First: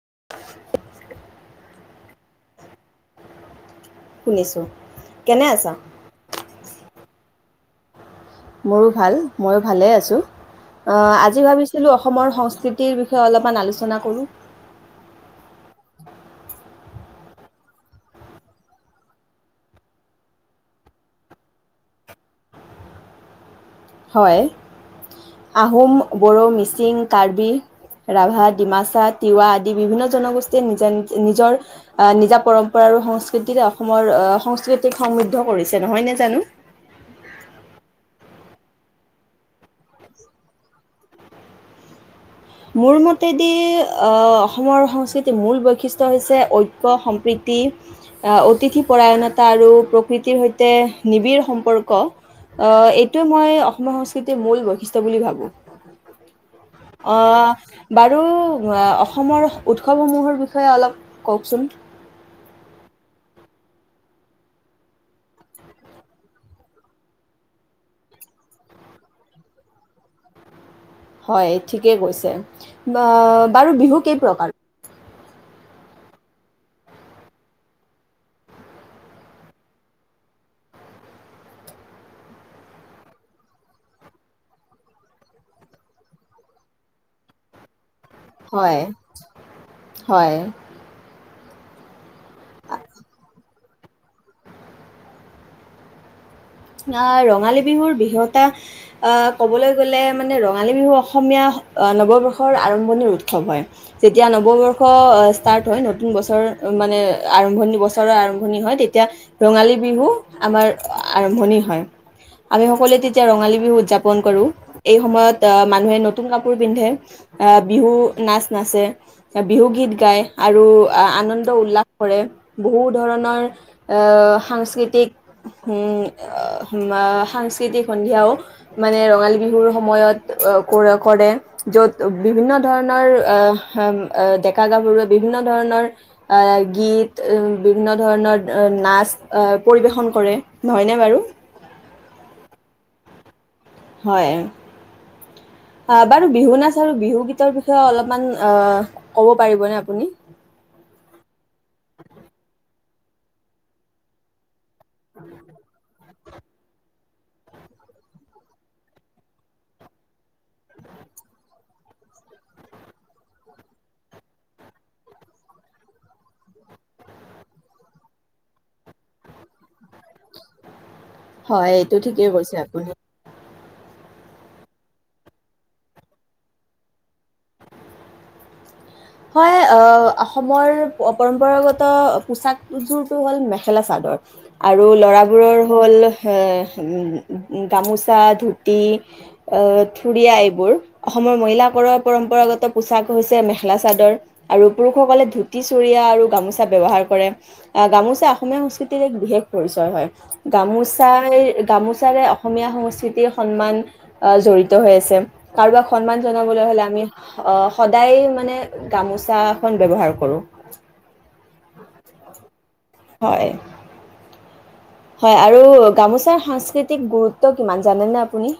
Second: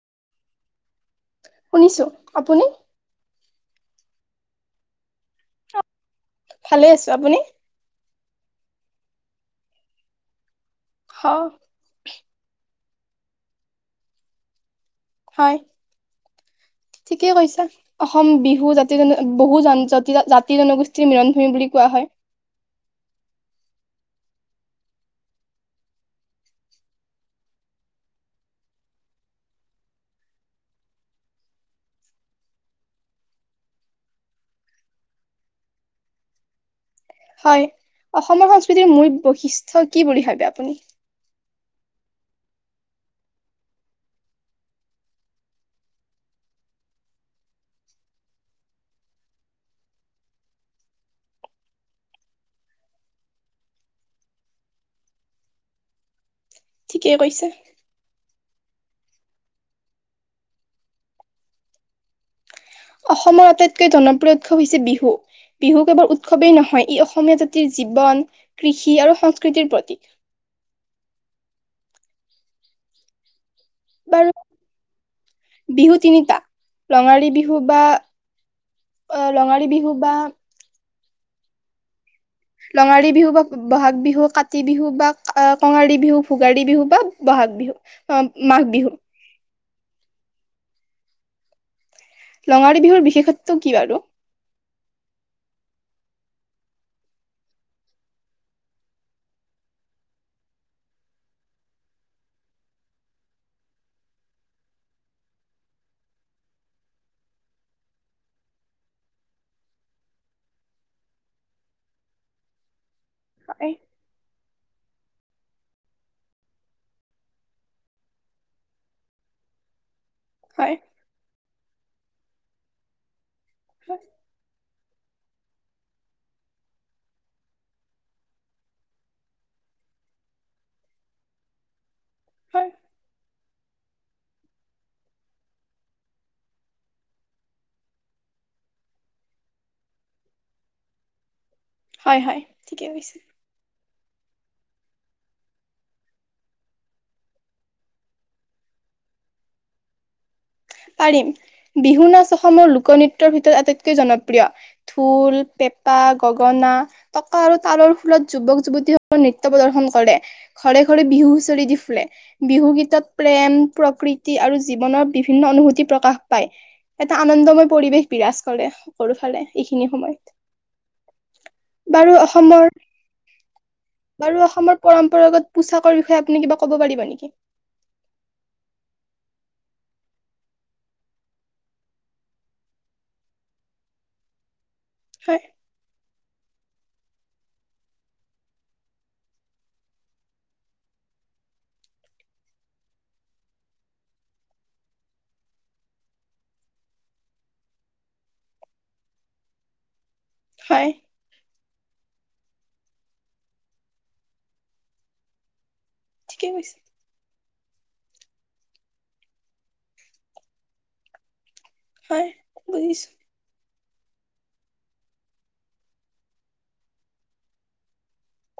তুঁহো শুনিছোঁ আপুনি শুনিছো কেনে আছা? ভালে আছো আপুনি? মোৰো ভাল ময়ো ভালে আছোঁ। অ হ আজি ভাবিছিলো অসমৰ সংস্কৃতি ৰ বিষয়ে অলপমান আলোচনা কৰোঁ হয় ঠিকে কৈছা অসম বিহু জাতি জন বহু জা জাতি জনগোষ্ঠীৰ মিলনভূমি বুলি কোৱা হয়। হয় আহোম, বড়ো, মিচিং, কাৰ্বি, ৰাভা, ডিমাচা, তিৱা আদি বিভিন্ন জনগোষ্ঠীয়ে নিজা নিজৰ আহ নিজা পৰম্পৰা আৰু সংস্কৃতিৰে অসমৰ আহ সংস্কৃতিক সমৃদ্ধ কৰিছে নহয় ন জানো, হয় অসমৰ সংস্কৃতিৰ মূল বৈশিষ্ট্য কি বুলি ভাবে আপুনি? মোৰ মতেদি অসমৰ সংস্কৃতিৰ মূল বৈশিষ্ট্য হৈছে ঐক্য সম্প্ৰীতি অতিথি পৰাৰায়ণতা আৰু প্ৰকৃতিৰ সৈতে নিবিড় সম্পৰ্ক এইটোৱে মই অসমৰ সংস্কৃতিৰ মূল বৈশিষ্ট্ বুলি ভাবোঁ। ঠিকেই অ কৈছে বাৰু মুৱা অসমৰ উৎসৱসমূহৰ বিষয়ে অলপ কওকচোন, অসমৰ আটাইতকৈ জনপ্ৰিয় উৎসৱ হৈছে বিহু, বিহু কেৱল উৎসৱেই নহয় ই অসমীয়া জাতিৰ জীৱন, কৃষি আৰু সংস্কৃতিৰ প্ৰতীক। হয় ঠিকেই কৈছে বা বাৰু বিহু কেই বাৰু প্ৰকাৰ? বিহু তিনিটা ৰঙালী বিহু বা আহ ৰঙালী বিহু বা ৰঙালী বিহু বা বহাগ বিহু, কাতি বিহু বা কঙালী বিহু, ভোগালী বিহু বা মাঘ বিহু। অ মাঘ হয়, বিহু হয় আ ৰঙালী বিহুৰ বিশেষত্ব কি বাৰু? আহ ৰঙালী বিহুৰ বিষতা আহ ক'বলৈ গ'লে মানে ৰঙালী বিহু অসমীয়া নৱবৰ্ষৰ আৰম্ভণিৰ উৎসৱ হয় যেতিয়া নৱবৰ্ষ ষ্টাৰ্ট হয় নতুন বছৰ মানে আৰম্ভণি বছৰৰ আৰম্ভণি হয় তেতিয়া ৰঙালী বিহু আমাৰ আ আৰম্ভণি হয় আমি সকলোৱে তে এতিয়া ৰঙালী হয় বিহু উদযাপন কৰোঁ এই সময়ত আহ মানুহে নতুন কাপোৰ পিন্ধে আহ বিহু নাচ নাচে বিহু গীত গায়, আৰু হয় আনন্দ উল্লাস কৰে বহু ধৰণৰ আ সাংস্কৃতিক হম সাংস্কৃতিক সন্ধিয়াও মানে ৰঙালী বিহুৰ সময়ত কৰে য'ত বিভিন্ন হয় ধৰণৰ অহ ডেকা গাভৰুৱে বিভিন্ন ধৰণৰ আহ গীত উ বিভিন্ন ধৰণৰ নাচ আহ পৰিবেশন কৰে নহয়নে? বাৰু হয় হয় ঠিকে কৈছে হয় অ বাৰু বিহু নাচ আৰু বিহু গীতৰ বিষয়ে অলপমান আহ ক'ব পাৰিবনে আপুনি? পাৰিম -বিহু নাচ অসমৰ লোকনৃত্যৰ ভিতৰত আটাইতকৈ জনপ্ৰিয়। ধোল, পেঁপা, গ গগনা, টকা আৰু তালৰ ফুলত যুৱক যুৱতী স নৃত্য প্ৰদৰ্শন কৰে ঘৰে ঘৰে বিহু হুঁচৰি দি ফুৰে বিহু গীতত প্ৰেম প্ৰকৃতি আৰু জীৱনৰ বি বিভিন্ন অনুভূতি প্ৰকাশ পায় এটা আনন্দময় পৰিৱেশ বিৰাজ কৰে সকলো ফালে, এইখিনি সময়ত। হয়, এইটো বাৰু ঠিকেই কৈছে অসমৰ আপুনি। বাৰু অসমৰ পৰম্পৰাগত পোছাকৰ বিষয়ে আপুনি কিবা ক'ব পাৰিব নেকি? হয় অসমৰ পৰম্পৰাগত পোচাকযোৰটো হ'ল মেখেলা চাদৰ। আৰু হয়, ল'ৰাবোৰৰ হ'ল গামোচা, ধুতি, থুুৰীয়া এইবোৰ অসমৰ মহিলাকৰ পৰম্পৰাগত পোছাক হৈছে। মখেলা চাদৰ আৰু পুৰুষসকলে ধুতি, চুৰিয়া আৰু গামোচা ব্যৱহাৰ কৰে। গামোচা অসমীয়া সংস্কৃতিৰ এক বিশেষ পৰিচয় হয়। হয় গামোচাই গামোচাৰে অসমীয়া সংস্কৃতিৰ সন্মান জড়িত হৈ আছে কাৰোবাক। সন্মান ঠিকেই জনাবলৈ কৈছে হ'লে আমি সদায় মানে। গামোচা এখন ব্যৱহাৰ কৰো হয় বুজ। হয় হয় আৰু গামোচাৰ সাংস্কৃতিক গুৰুত্ব কিমান জানেনে আপুনি?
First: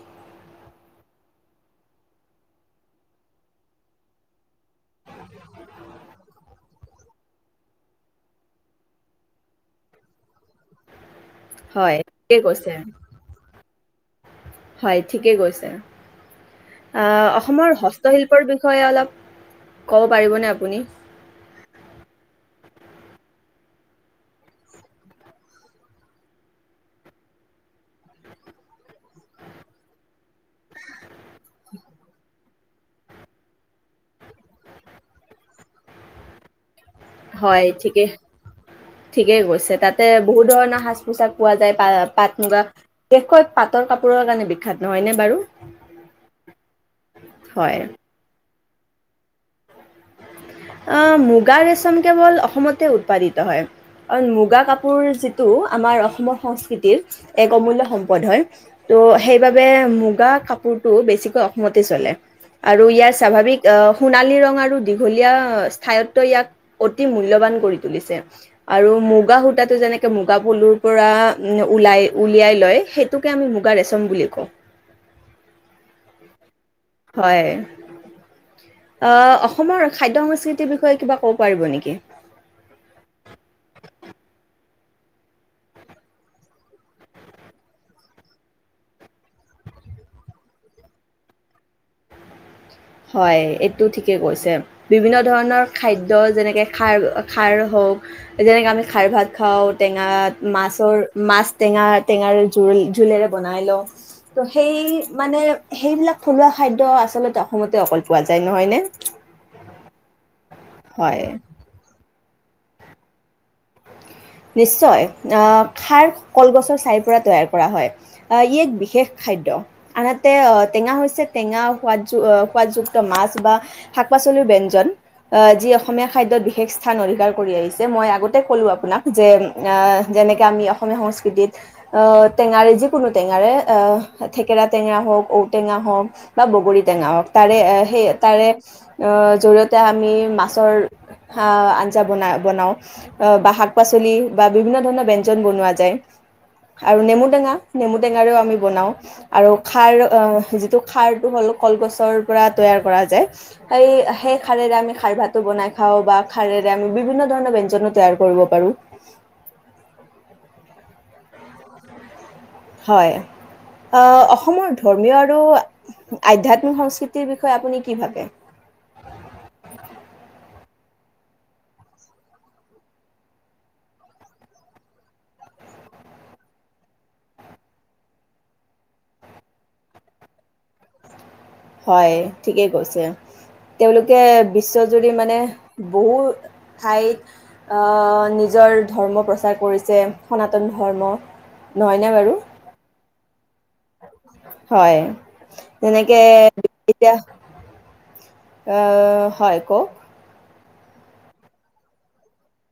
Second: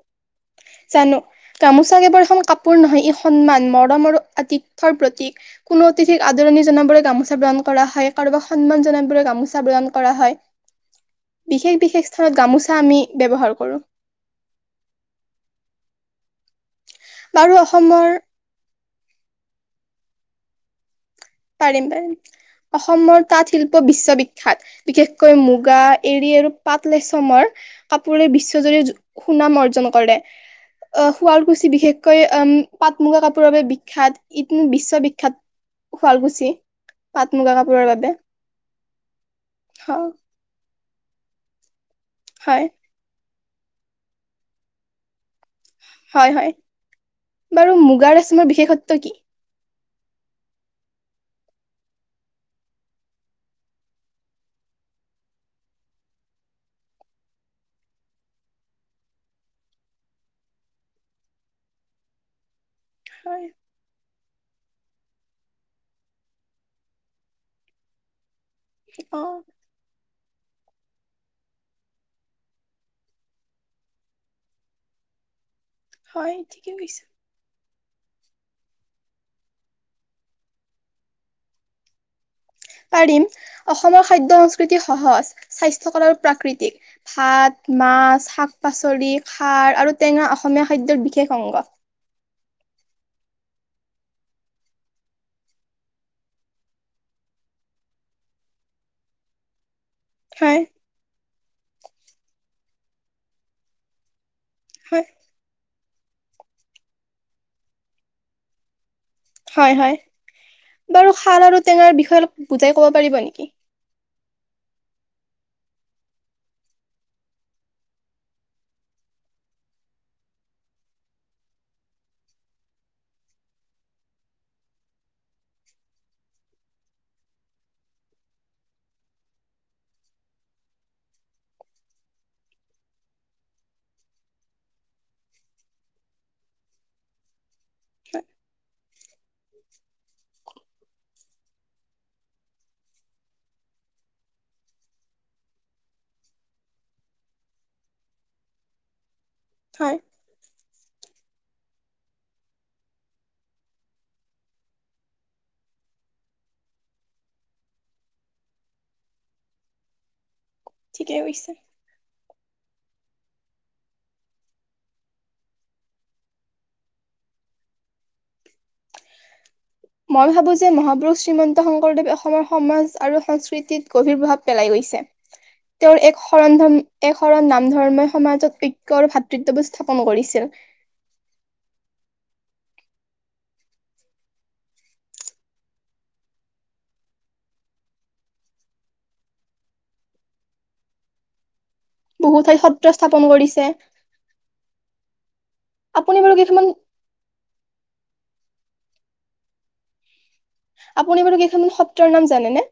জানো গামোচা কেৱল এখন কাপোৰ নহয় ই সন্মান, মৰম আৰু আতিথ্যৰ প্ৰতিক। কোনো অতিথিক আদৰণি জনাবলৈ গামোচা প্ৰদাণ কৰা হয় কাৰোবাক সন্মান জনাবলৈ গামোচা প্ৰদাণ কৰা হয়। বিশেষ হয় বিশেষ স্থানত ঠিকেই কৈছে গামোচা আমি ব্যৱহাৰ কৰোঁ হয় ঠিকেই কৈছে। অসমৰ হস্তশিল্পৰ বিষয়ে অলপ ক'ব পাৰিবনে আপুনি পাৰিম পাৰিম অসমৰ তাঁত শিল্প বিশ্ববিখ্যাত। বিশেষকৈ মুগা এ়ৰি আৰু পাট ৰেছমৰ কাপোৰে বিশ্বজুৰি সুনাম অৰ্জন কৰে আহ শুৱালকুছি বিশেষকৈ আহ পাট মুগা কাপোৰৰ বাবে বিখ্যাত ই বিশ্ববিখ্যাত হোৱালকুচি হয় ঠিকেই ঠিকেই কৈছে অ তাতে বহুত ধৰণৰ তাতপোছাক পোৱা যায় বা পাট মুগা হয়, দেুৱ পাটৰ কাপোৰৰ কাৰণে বিখ্যাত নহয়নে বাৰু হয় হয় বাৰু হয় মুগাৰ আচ মৰ বিশেষত ক কি আহ মুগা ৰেচম কেৱল অসমতে উৎপাদিত হয় কাৰণ মুগা কাপোৰ যিটো আমাৰ অসমৰ সংস্কৃতিৰ এক অমূল্য সম্পদ হয় ত' সেইবাবে মুগা কাপোৰটো বেছিকৈ অসমতে চলে আৰু ইয়াৰ হয়, স্বাভাৱিক আহ সোণালী ৰং আৰু দীঘলীয়া স্থায়ত্ব ইয়াক অতি মূল্যবান কৰি তুলিছে আৰু মুগা অ', সূতাটো যেনেকে মুগা পলু ওলাই উলিয়াই লয় সেইটোকে আমি মুগা ৰেচম বুলি কওঁ হয় ঠিকে কৈছে। হয় আহ অসমৰ খাদ্য সংস্কৃতিৰ বিষয়ে কিবা ক'ব পাৰিব নেকি? পাৰিম অসমৰ খাদ্য সংস্কৃতি সহজ স্বাস্থ্যকৰ আৰু প্ৰাকৃতিক ভাত মাছ শাক পাচলি খাৰ আৰু টেঙা অসমীয়া খাদ্যৰ বিশেষ অংগ হয় এইটো ঠিকেই কৈছে বিভিন্ন ধৰণৰ খাদ্য যেনেকে খাৰ খাৰ হওক যেনেকে আমি খাৰ ভাত খাওঁ টেঙা হয়, মাছৰ মাছ টেঙা টেঙাৰ জোল জোলেৰে বনাই লওঁ তো সেই হয়, মানে সেইবিলাক থলুৱা খাদ্য আচলতে অসমতে অকল পোৱা যায় নহয়নে? হয় হয় বাৰু হয়। খাৰ আৰু টেঙাৰ বিষয়ে অলপ বুজাই কব পাৰিব নেকি? নিশ্চয় আহ খাৰ কলগছৰ চাইৰ পৰা তৈয়াৰ কৰা হয় আহ ই এক বিশেষ খাদ্য আনহাতে আহ টেঙা হৈছে টেঙা সাদ সোৱাদযুক্ত মাছ বা শাক পাচলিৰ ব্যঞ্জন আহ যি অসমীয়া খাদ্যত বিশেষ স্থান অধিকাৰ কৰি আহিছে মই আগতে কলো আপোনাক। যে যেনেকৈ আমি অসমীয়া সংস্কৃতিত টেঙাৰে যিকোনো টেঙাৰে থেকেৰা টেঙা হওক ঔটেঙা হওক বা বগৰী টেঙা হওক তাৰে সেই তাৰে জৰিয়তে আমি মাছৰ আঞ্জা বনা বনাওঁ বা শাক শাক পাচলি বা বিভিন্ন ধৰণৰ ব্যঞ্জন বনোৱা যায় আৰু নেমুটেঙা নেমু টেঙাৰেও আমি বনাও। আৰু খাৰ হয়, যিটো খাৰটো হল কলগছৰ পৰা তৈয়াৰ কৰা যায় সেই সেই খাৰৰে আমি খাৰ ভাতো বনাই খাওঁ বা খাৰেৰে আমি বিভিন্ন ধৰণৰ ব্যঞ্জন তৈয়াৰ কৰিব পাৰোঁ ঠিকে কৈছ। হয় অসমৰ ধৰ্মীয় আৰু আধ্যাত্মিক সংস্কৃতিৰ বিষয়ে আপুনি কি ভাবে। মই ভাবো যে মহাপুৰুষ শ্ৰীমন্ত শংকৰদেৱে অসমৰ সমাজ আৰু সংস্কৃতিত গভীৰ প্ৰভাৱ পেলাই গৈছে তেওঁৰ এক শৰণ ধৰ্ম এক শৰণ নামধৰ্মই সমাজত ঐক্যভাতৃত্ববোৰ স্থাপন কৰিছে। হয় ঠিকেই কৈছে তেওঁলোকে বিশ্বজুৰি মানে বহু ঠাইত নিজৰ ধৰ্ম প্ৰচাৰ কৰিছে সনাতন ধৰ্ম নহয়নে বাৰু? বহু ঠাইত সত্ৰ স্থাপন কৰিছে হয় আপুনি তেনেকে বাৰু কেইখনমান এতিয়া হয় কওঁক আপুনি বাৰু কেইখনমান সত্ৰৰ নাম জানেনে?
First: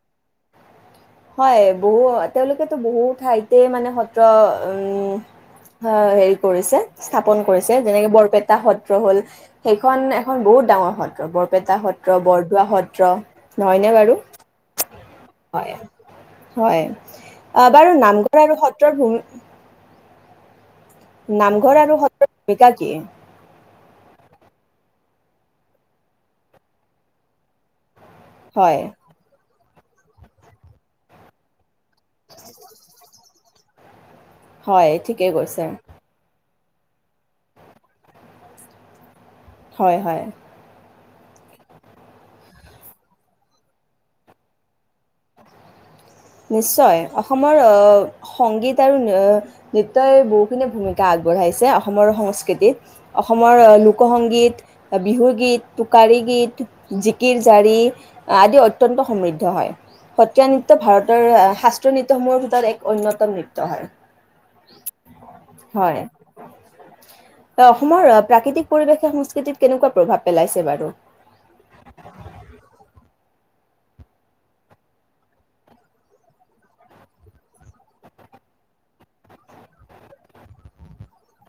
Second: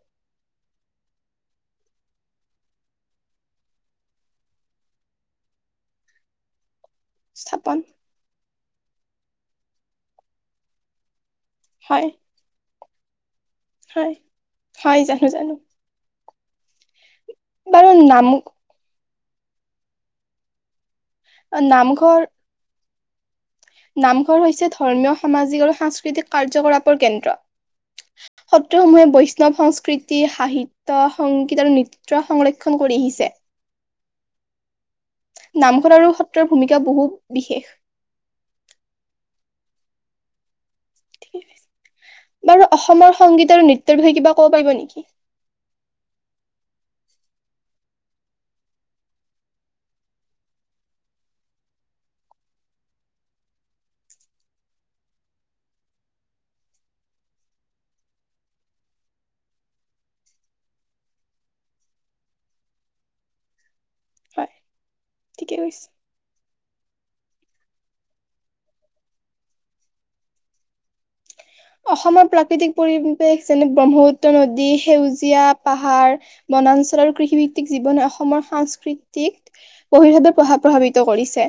হয় বহু তেওঁলোকেতো বহু ঠাইতে মানে সত্ৰ হেৰি কৰিছে। স্থাপন কৰিছে যেনেকে বৰপেটা এটা সত্ৰ হ'ল সেইখন এখন বহুত ডাঙৰ সত্ৰ বৰ বৰপেটা হয় সত্ৰ বৰদোৱা সত্ৰ সত্ৰ নহয়নে বাৰু হয় হয় জানো জানো হয়। হয় অ বাৰু নামঘৰ আৰু সত্ৰৰ ভূমি নামঘৰ আৰু সত্ৰৰ ভূমিকা কি নামঘৰ হৈছে ধৰ্মীয় সামাজিক আৰু সাংস্কৃতিক কাৰ্যকলাপৰ কেন্দ্ৰ হয়, সত্ৰসমূহে বৈষ্ণৱ সং কৃতি সাহিত্য সংগীত আৰু নৃত্য সত্ৰ সংৰক্ষণ কৰি আহিছে। হয় ঠিকেই কৈছে নামঘৰ আৰু সত্ৰৰ ভূমিকা বহু বিশেষ হয় হয় বাৰু অসমৰ সংগীত আৰু নৃত্যৰ বিষয়ে কিবা ক'ব পাৰিব নেকি নিশ্চয় অসমৰ সংগীত আৰু নৃত্যই বহুখিনি ভূমিকা আগবঢ়াইছে অসমৰ সংস্কৃতিত অসমৰ লোকসংগীত বিহুগীত টোকাৰী গীত জিকিৰ জাৰি আদি অত্যন্ত সমৃদ্ধ হয় সত্ৰীয়া নৃত্য ভাৰত ৰ শাস্ত্ৰীয় নৃত্যসমূহৰ ভিতৰত এক অন্যতম নৃত্য হয় হয় ঠিকে কৈছ হয়। অসমৰ প্ৰাকৃতিক পৰিৱেশে সংস্কৃতিত কেনেকুৱা প্ৰভাৱ পেলাইছে বাৰু অসমৰ প্ৰাকৃতিক পৰিৱেশ যেনে ব্ৰহ্মপুত্ৰ নদী সেউজীয়া পাহাৰ বনাঞ্চল আৰু কৃষিভিত্তিক জীৱনে অসমৰ সাংস্কৃতিক বহলভাৱে প্ৰভাৱ প্ৰভাৱিত কৰিছে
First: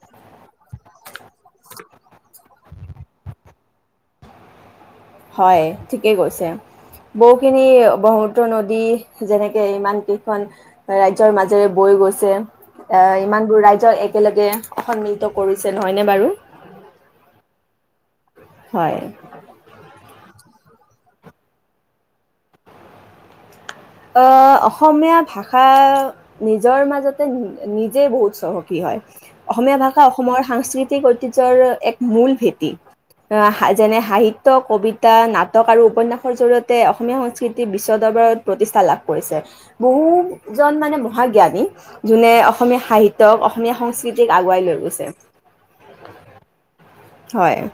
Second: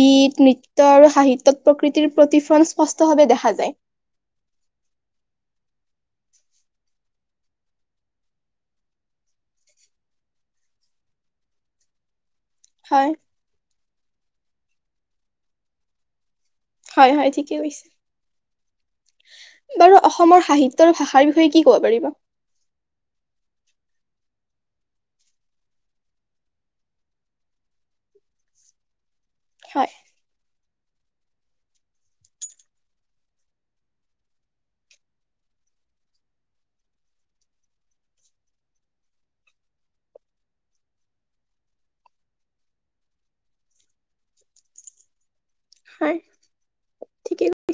গীত নৃত্য আৰু সাহিত্যত প্ৰকৃতিৰ প্ৰতিফলন স্পষ্টভাৱে দেখা যায় হয় ঠিকেই কৈছে বহুখিনি ব্ৰহ্মপুত্ৰ নদী যেনেকে ইমান কেইখন ৰাজ্যৰ মাজেৰে বৈ গৈছে অ হয় ইমান দোৰ ৰাইজৰ এক একেলগে সন্মিলিত কৰিছে নহয়নে বাৰু হয় হয় ঠিকেই কৈছে হয়। অসমৰ সাহিত্য আৰু ভাষাৰ বিষয়ে কি ক'ব পাৰিবা অসমীয়া ভাষা নিজৰ মাজতে নিজেই বহুত চহকী হয় অসমীয়া হয় ভাষা অসমৰ সাংস্কৃতি ঐতিহ্যৰ এক মূল ভেটি যেনে সাহিত্য কবিতা নাটক আৰু উপন্যাসৰ জৰিয়তে অসমীয়া সংস্কৃতি বিশ্ব দৰবত প্ৰতিষ্ঠা লাভ কৰিছে বহুজন মানে মহাজ্ঞানী যোনে অসমীয়া সাহিত্যক অসমীয়া সংস্কৃতিক আগুৱাই লৈ গৈছে হয় ঠিকে হয়। [inaudible]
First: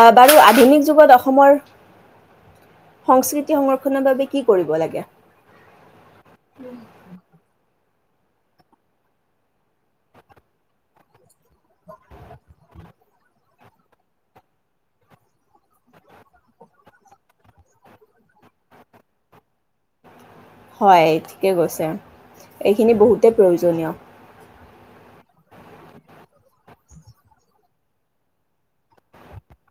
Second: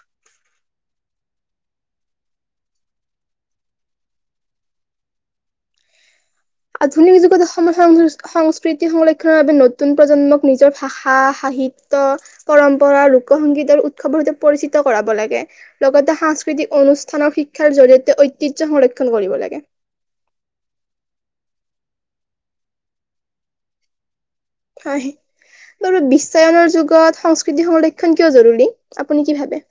অ বাৰু আধুনিক যুগত অসমৰ সংস্কৃতি সংৰক্ষণৰ বাবে কি কৰিব লাগে। [inaudible] আধুনিক যুগত অসমৰ সংস্কৃতি। [inaudible] সংস্কৃতি সংৰক্ষণৰ বাবে নতুন প্ৰজন্মক নিজৰ ভাষা, সাহিত্য পৰম্পৰা লোকসংগীত আৰু উৎসৱৰ সৈতে পৰিচিত কৰাব লাগে। লগতে সাংস্কৃতিক অনুষ্ঠানৰ শিক্ষাৰ জডৰিয়তে ঐতিহ্য সংৰক্ষণ কৰিব লাগে। [inaudible] হয় ঠিকে কৈছে, এইখিনি বহুতেই প্ৰয়োজনীয়। [inaudible] হয় বাৰু বিশ্বায়নৰ যুগত সংস্কৃতি সংৰক্ষণ কিয়, জৰুৰী আপুনি কি ভাবে। [inaudible]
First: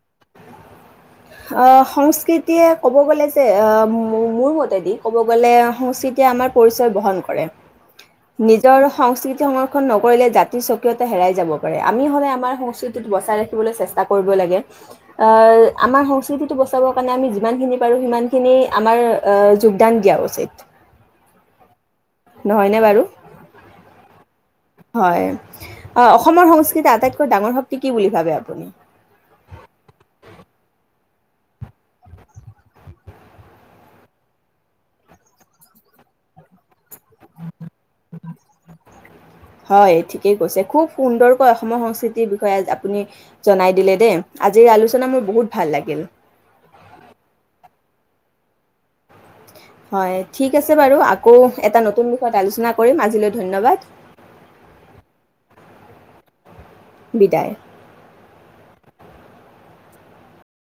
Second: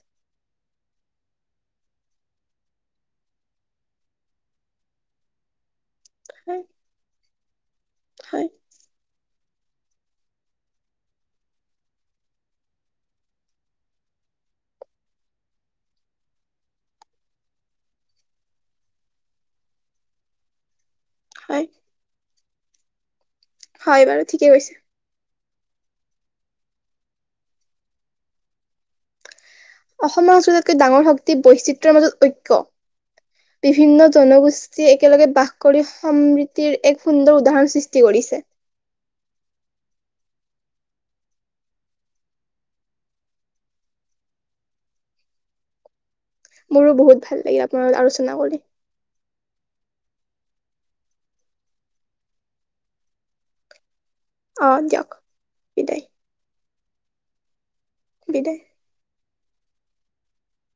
অ সংস্কৃতিয়ে ক'ব গ'লে যে, অ মোৰ মতেদি ক'ব গ'লে সংস্কৃতি। [inaudible] আমাৰ হয় পৰিচয় বহন কৰে, হয় নিজৰ সংস্কৃতি সংৰক্ষ্যণ। [inaudible] সংৰক্ষ্যণ নকৰিলে জাতি স্বকীয়তা হেৰাই যাব পাৰে। আমি হলে আমাৰ সংস্কৃতিত বচাই ৰাখিবলৈ চেষ্টা কৰিব লাগে আঁ। [inaudible] আমাৰ সংস্কৃতিটো বচাবৰ কাৰণে, আমি যিমানখিনি পাৰোঁ সিমানখিনি আমাৰ যোগদান দিয়া উচিত। [inaudible] হয়। [inaudible] নহয়নে বাৰু। [inaudible] হয় বাৰু। [inaudible] হয়। [inaudible] অ অসমৰ সংস্কৃতিৰ, আটাইতকৈ ডাঙৰ শক্তি কি বুলি ভাবে আপুনি। [inaudible] অসমৰ সংস্কৃতিৰ আটাইতকৈ ডাঙৰ শক্তি বৈচিত্ৰৰ মাজত ঐক্য। বিভিন্ন জনগোষ্ঠীয়ে একেলগে বাস কৰি সমৃদ্ধিৰ এক। [inaudible] সুন্দৰ উদাহৰণ সৃষ্টি কৰিছে। [inaudible] কি কৈছে খুব সুন্দৰকৈ অসমৰ সংস্কৃতিৰ বিষয়ে আপুনি জনাই দিলে দেই, আজিৰ আলোচনা মোৰ বহুত ভাল লাগিল। [inaudible] মোৰো বহুত ভাল লাগিল। আপোনাৰ লগত আলোচনা কৰি। [inaudible] হয়, ঠিক আছে বাৰু আকৌ এটা নতুন বিষয়ত আলোচনা কৰিম আজিলৈ ধন্যবাদ। [inaudible] অ দিয়ক বিদায়। বিদায়। দেহ।